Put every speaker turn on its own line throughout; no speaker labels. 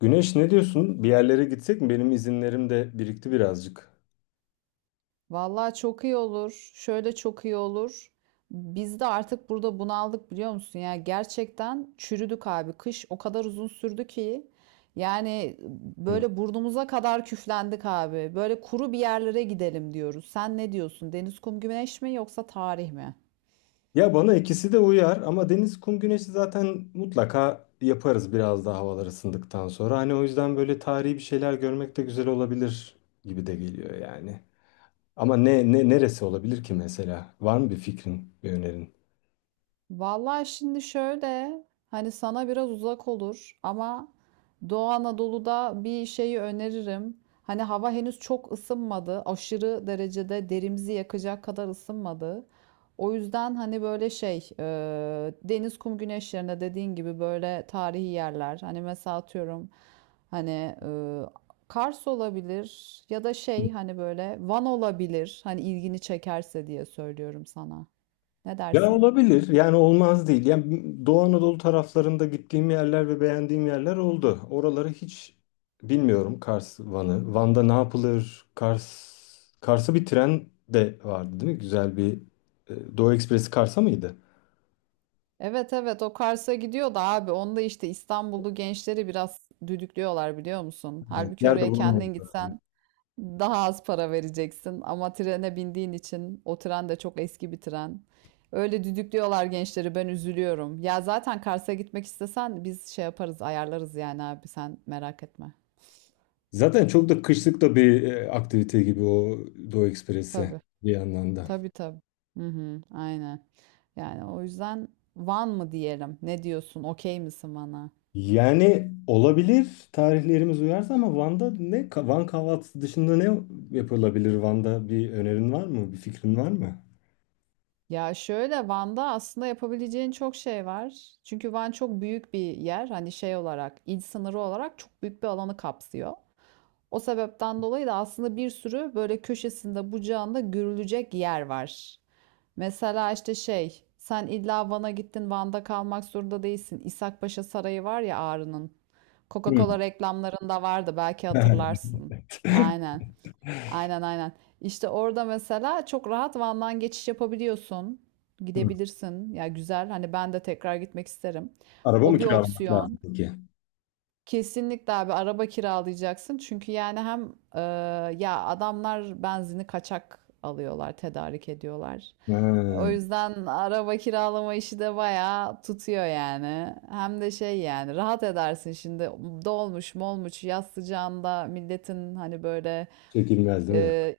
Güneş ne diyorsun? Bir yerlere gitsek mi? Benim izinlerim de birikti birazcık.
Vallahi çok iyi olur. Şöyle çok iyi olur. Biz de artık burada bunaldık biliyor musun? Ya gerçekten çürüdük abi. Kış o kadar uzun sürdü ki yani
Hı.
böyle burnumuza kadar küflendik abi. Böyle kuru bir yerlere gidelim diyoruz. Sen ne diyorsun? Deniz, kum, güneş mi yoksa tarih mi?
Ya bana ikisi de uyar ama deniz, kum, güneşi zaten mutlaka yaparız biraz daha havalar ısındıktan sonra. Hani o yüzden böyle tarihi bir şeyler görmek de güzel olabilir gibi de geliyor yani. Ama ne neresi olabilir ki mesela? Var mı bir fikrin, bir önerin?
Vallahi şimdi şöyle hani sana biraz uzak olur ama Doğu Anadolu'da bir şeyi öneririm. Hani hava henüz çok ısınmadı. Aşırı derecede derimizi yakacak kadar ısınmadı. O yüzden hani böyle şey deniz kum güneş yerine dediğin gibi böyle tarihi yerler. Hani mesela atıyorum hani Kars olabilir ya da şey hani böyle Van olabilir. Hani ilgini çekerse diye söylüyorum sana. Ne
Ya
dersin?
olabilir. Yani olmaz değil. Yani Doğu Anadolu taraflarında gittiğim yerler ve beğendiğim yerler oldu. Oraları hiç bilmiyorum Kars, Van'ı. Van'da ne yapılır? Kars'a bir tren de vardı değil mi? Güzel bir Doğu Ekspresi Kars'a mıydı?
Evet evet o Kars'a gidiyor da abi onda işte İstanbullu gençleri biraz düdüklüyorlar biliyor musun?
Evet.
Halbuki
Yer de
oraya
bulamadım
kendin
zaten.
gitsen daha az para vereceksin ama trene bindiğin için o tren de çok eski bir tren. Öyle düdüklüyorlar gençleri ben üzülüyorum. Ya zaten Kars'a gitmek istesen biz şey yaparız ayarlarız yani abi sen merak etme.
Zaten çok da kışlık da bir aktivite gibi o Doğu Ekspresi
Tabii
bir yandan da.
tabii tabii. Hı hı, aynen. Yani o yüzden Van mı diyelim? Ne diyorsun? Okey misin bana?
Yani olabilir tarihlerimiz uyarsa ama Van'da ne Van kahvaltısı dışında ne yapılabilir Van'da bir önerin var mı? Bir fikrin var mı?
Ya şöyle Van'da aslında yapabileceğin çok şey var. Çünkü Van çok büyük bir yer. Hani şey olarak, il sınırı olarak çok büyük bir alanı kapsıyor. O sebepten dolayı da aslında bir sürü böyle köşesinde, bucağında görülecek yer var. Mesela işte şey, sen illa Van'a gittin, Van'da kalmak zorunda değilsin. İshakpaşa Sarayı var ya Ağrı'nın. Coca-Cola
Hmm.
reklamlarında vardı belki hatırlarsın. Aynen. Aynen aynen. İşte orada mesela çok rahat Van'dan geçiş yapabiliyorsun.
Hmm.
Gidebilirsin. Ya güzel. Hani ben de tekrar gitmek isterim.
Araba mı
O bir
kiralamak lazım
opsiyon.
peki?
Kesinlikle abi araba kiralayacaksın. Çünkü yani hem ya adamlar benzini kaçak alıyorlar, tedarik ediyorlar. O
Ha,
yüzden araba kiralama işi de bayağı tutuyor yani. Hem de şey yani rahat edersin şimdi dolmuş molmuş yaz sıcağında milletin hani böyle
çekilmez değil mi?
ee,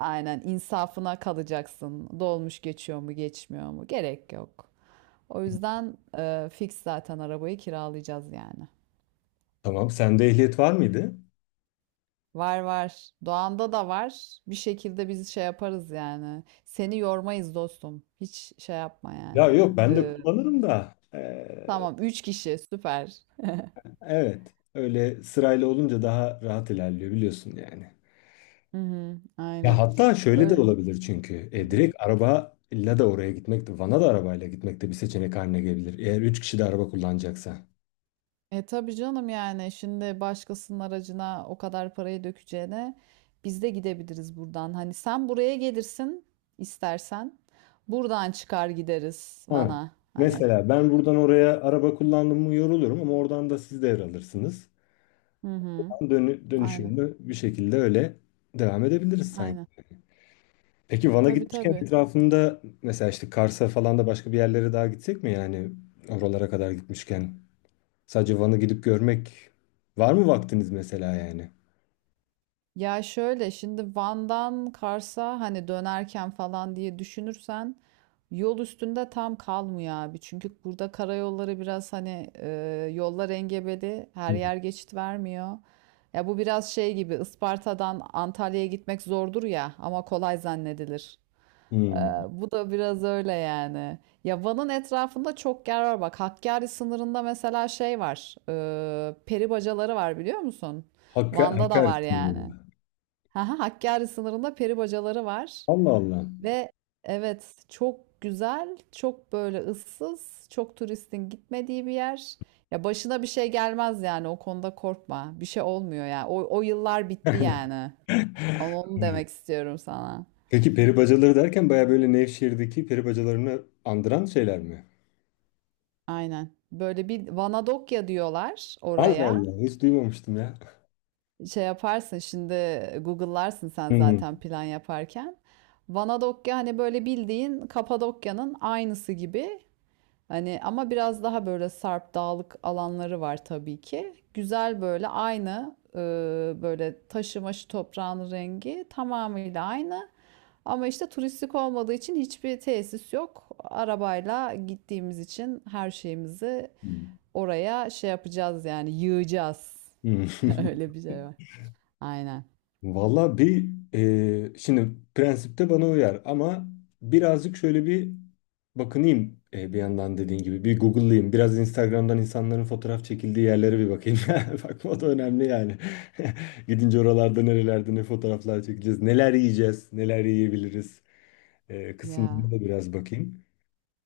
aynen insafına kalacaksın. Dolmuş geçiyor mu geçmiyor mu? Gerek yok. O yüzden fix zaten arabayı kiralayacağız yani.
Tamam. Sende ehliyet var mıydı?
Var var. Doğan'da da var. Bir şekilde biz şey yaparız yani. Seni yormayız dostum. Hiç şey yapma
Ya
yani.
yok ben de
Ee,
kullanırım da.
tamam 3 kişi süper.
Evet. Öyle sırayla olunca daha rahat ilerliyor biliyorsun yani.
Hı hı,
Ya
aynen.
hatta şöyle de
Öyle.
olabilir çünkü.
Hı
E,
hı.
direkt arabayla da oraya gitmek de, Van'a da arabayla gitmek de bir seçenek haline gelebilir. Eğer üç kişi de araba kullanacaksa.
E tabii canım yani şimdi başkasının aracına o kadar parayı dökeceğine biz de gidebiliriz buradan. Hani sen buraya gelirsin istersen. Buradan çıkar gideriz
Ha.
Van'a. Hani.
Mesela ben buradan oraya araba kullandım mı yorulurum ama oradan da siz devralırsınız.
Hı hı.
Ben Dönü
Aynen.
Dönüşümlü bir şekilde öyle devam edebiliriz sanki.
Aynen.
Peki Van'a
Tabii
gitmişken
tabii.
etrafında mesela işte Kars'a falan da başka bir yerlere daha gitsek mi yani oralara kadar gitmişken? Sadece Van'ı gidip görmek var mı vaktiniz mesela yani?
Ya şöyle şimdi Van'dan Kars'a hani dönerken falan diye düşünürsen yol üstünde tam kalmıyor abi. Çünkü burada karayolları biraz hani yollar engebeli her
Hı.
yer geçit vermiyor. Ya bu biraz şey gibi Isparta'dan Antalya'ya gitmek zordur ya ama kolay zannedilir. E,
Hmm.
bu da biraz öyle yani. Ya Van'ın etrafında çok yer var bak Hakkari sınırında mesela şey var peri bacaları var biliyor musun? Van'da da
Hakkari
var
sınırı.
yani. Haha, Hakkari sınırında peri bacaları var
Allah Allah.
ve evet çok güzel, çok böyle ıssız, çok turistin gitmediği bir yer. Ya başına bir şey gelmez yani o konuda korkma. Bir şey olmuyor ya. O yıllar bitti yani. Ama onu demek istiyorum sana.
Peki peri bacaları derken baya böyle Nevşehir'deki peri bacalarını andıran şeyler mi?
Aynen. Böyle bir Vanadokya diyorlar
Allah
oraya.
Allah hiç duymamıştım ya.
Şey yaparsın şimdi Google'larsın sen
Hmm.
zaten plan yaparken. Vanadokya hani böyle bildiğin Kapadokya'nın aynısı gibi. Hani ama biraz daha böyle sarp dağlık alanları var tabii ki. Güzel böyle aynı böyle taşı maşı toprağın rengi tamamıyla aynı. Ama işte turistik olmadığı için hiçbir tesis yok. Arabayla gittiğimiz için her şeyimizi oraya şey yapacağız yani yığacağız.
Hmm.
Öyle bir şey var. Aynen.
Valla bir şimdi prensipte bana uyar ama birazcık şöyle bir bakınayım bir yandan dediğin gibi bir Google'layayım. Biraz Instagram'dan insanların fotoğraf çekildiği yerlere bir bakayım. Bakma o da önemli yani. Gidince oralarda nerelerde ne fotoğraflar çekeceğiz, neler yiyeceğiz, neler yiyebiliriz
Ya.
kısımlarına da biraz bakayım.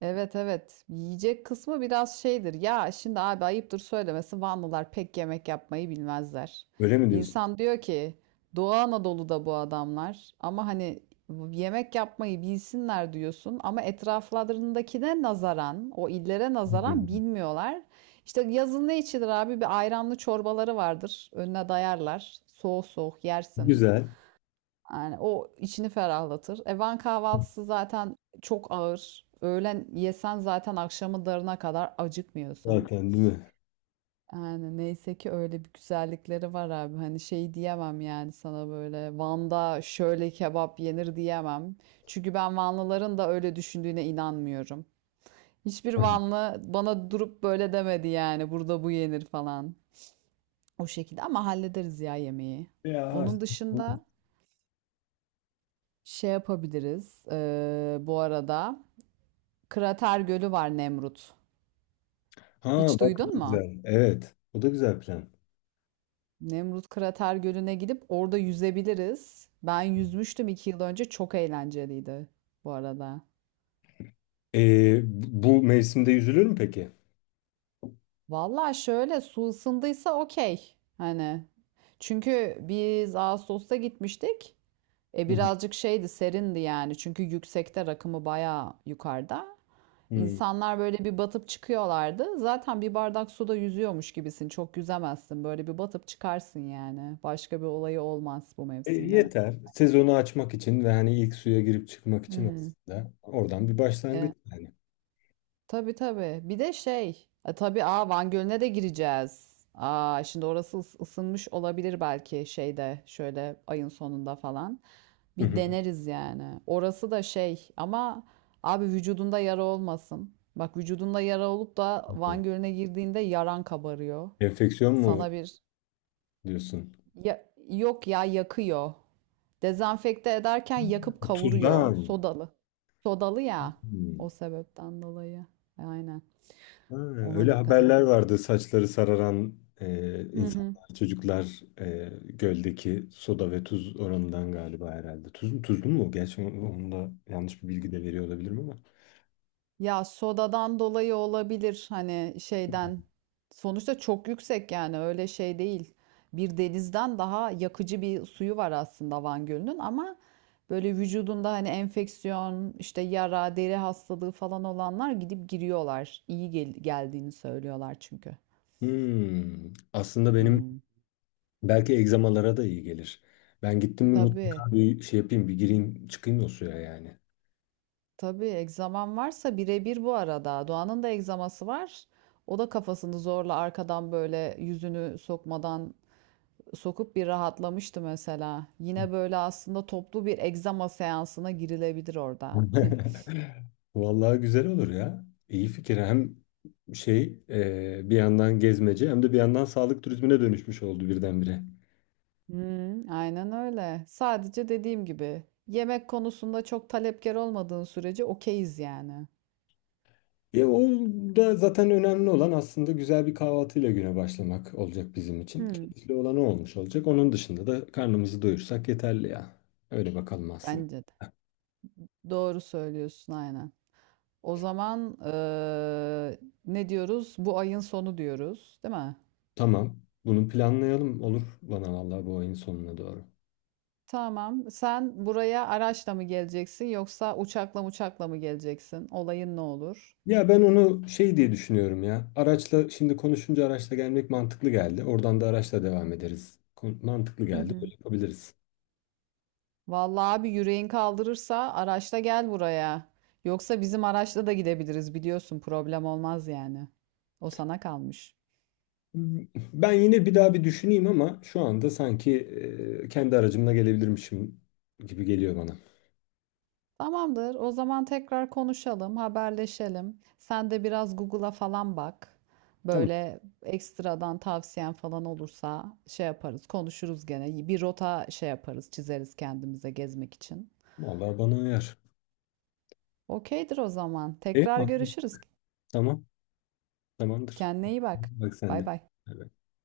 Evet evet. Yiyecek kısmı biraz şeydir. Ya şimdi abi ayıptır söylemesi Vanlılar pek yemek yapmayı bilmezler.
Öyle mi diyorsun?
İnsan diyor ki Doğu Anadolu'da bu adamlar ama hani yemek yapmayı bilsinler diyorsun ama etraflarındakine nazaran o illere nazaran
Hmm.
bilmiyorlar. İşte yazın ne içilir abi? Bir ayranlı çorbaları vardır. Önüne dayarlar. Soğuk soğuk yersin.
Güzel
Yani o içini ferahlatır. E, Van kahvaltısı zaten çok ağır. Öğlen yesen zaten akşamı darına kadar acıkmıyorsun.
zaten değil mi?
Yani neyse ki öyle bir güzellikleri var abi. Hani şey diyemem yani sana böyle Van'da şöyle kebap yenir diyemem. Çünkü ben Vanlıların da öyle düşündüğüne inanmıyorum. Hiçbir
Hı hı.
Vanlı bana durup böyle demedi yani burada bu yenir falan. O şekilde ama hallederiz ya yemeği.
Ya.
Onun dışında şey yapabiliriz bu arada. Krater Gölü var Nemrut.
Ha
Hiç
bak o
duydun
da
mu?
güzel. Evet. O da güzel plan.
Nemrut Krater Gölü'ne gidip orada yüzebiliriz. Ben yüzmüştüm 2 yıl önce. Çok eğlenceliydi bu arada.
Bu mevsimde yüzülür mü peki?
Valla şöyle su ısındıysa okey. Hani çünkü biz Ağustos'ta gitmiştik. E
Hı hı.
birazcık şeydi serindi yani. Çünkü yüksekte rakımı bayağı yukarıda.
Hmm.
İnsanlar böyle bir batıp çıkıyorlardı. Zaten bir bardak suda yüzüyormuş gibisin. Çok yüzemezsin. Böyle bir batıp çıkarsın yani. Başka bir olayı olmaz bu
E,
mevsimde.
yeter. Sezonu açmak için ve hani ilk suya girip çıkmak için
Hmm.
aslında oradan bir başlangıç
E,
yani.
tabii tabii. Bir de şey. E, tabii aa Van Gölü'ne de gireceğiz. Aa şimdi orası ısınmış olabilir belki şeyde şöyle ayın sonunda falan.
Hı
Bir
hı.
deneriz yani. Orası da şey ama abi vücudunda yara olmasın. Bak vücudunda yara olup da Van Gölü'ne girdiğinde yaran kabarıyor.
Enfeksiyon mu
Sana bir
diyorsun?
ya, yok ya yakıyor. Dezenfekte ederken yakıp
Tuzdan.
kavuruyor. Sodalı. Sodalı ya.
Hmm.
O sebepten dolayı. Aynen.
Ha,
Ona
öyle
dikkat
haberler
etmek.
vardı saçları sararan
Hı hı.
insanlar, çocuklar göldeki soda ve tuz oranından galiba herhalde. Tuz, tuzlu mu? Gerçi onu da yanlış bir bilgi de veriyor olabilirim ama.
Ya sodadan dolayı olabilir hani şeyden. Sonuçta çok yüksek yani öyle şey değil. Bir denizden daha yakıcı bir suyu var aslında Van Gölü'nün ama böyle vücudunda hani enfeksiyon, işte yara, deri hastalığı falan olanlar gidip giriyorlar. İyi geldiğini söylüyorlar çünkü.
Hmm. Aslında
Hı
benim
hı.
belki egzamalara da iyi gelir. Ben gittim mi
Tabii,
mutlaka bir şey yapayım, bir gireyim, çıkayım o suya yani.
tabii egzaman varsa birebir bu arada. Doğan'ın da egzaması var. O da kafasını zorla arkadan böyle yüzünü sokmadan sokup bir rahatlamıştı mesela. Yine böyle aslında toplu bir egzama seansına girilebilir orada.
Vallahi güzel olur ya. İyi fikir. Hem şey bir yandan gezmece hem de bir yandan sağlık turizmine dönüşmüş oldu birdenbire.
Hmm, aynen öyle. Sadece dediğim gibi yemek konusunda çok talepkar olmadığın sürece okeyiz yani.
Ya o da zaten önemli olan aslında güzel bir kahvaltıyla güne başlamak olacak bizim için.
Hmm,
Keyifli olan o olmuş olacak. Onun dışında da karnımızı doyursak yeterli ya. Öyle bakalım aslında.
bence de. Doğru söylüyorsun aynen. O zaman ne diyoruz? Bu ayın sonu diyoruz, değil mi?
Tamam. Bunu planlayalım. Olur bana vallahi bu ayın sonuna doğru.
Tamam. Sen buraya araçla mı geleceksin yoksa uçakla mı geleceksin? Olayın ne olur?
Ya ben onu şey diye düşünüyorum ya. Araçla şimdi konuşunca araçla gelmek mantıklı geldi. Oradan da araçla devam ederiz. Mantıklı
Hı
geldi. Böyle
hı.
yapabiliriz.
Vallahi abi yüreğin kaldırırsa araçla gel buraya. Yoksa bizim araçla da gidebiliriz biliyorsun problem olmaz yani. O sana kalmış.
Ben yine bir daha bir düşüneyim ama şu anda sanki kendi aracımla gelebilirmişim gibi geliyor bana.
Tamamdır. O zaman tekrar konuşalım, haberleşelim. Sen de biraz Google'a falan bak.
Tamam.
Böyle ekstradan tavsiyen falan olursa şey yaparız, konuşuruz gene. Bir rota şey yaparız, çizeriz kendimize gezmek için.
Vallahi bana uyar.
Okeydir o zaman.
E,
Tekrar
anlaştık.
görüşürüz.
Tamam. Tamamdır.
Kendine iyi bak.
Bak sen
Bay
de.
bay.
Bay bay.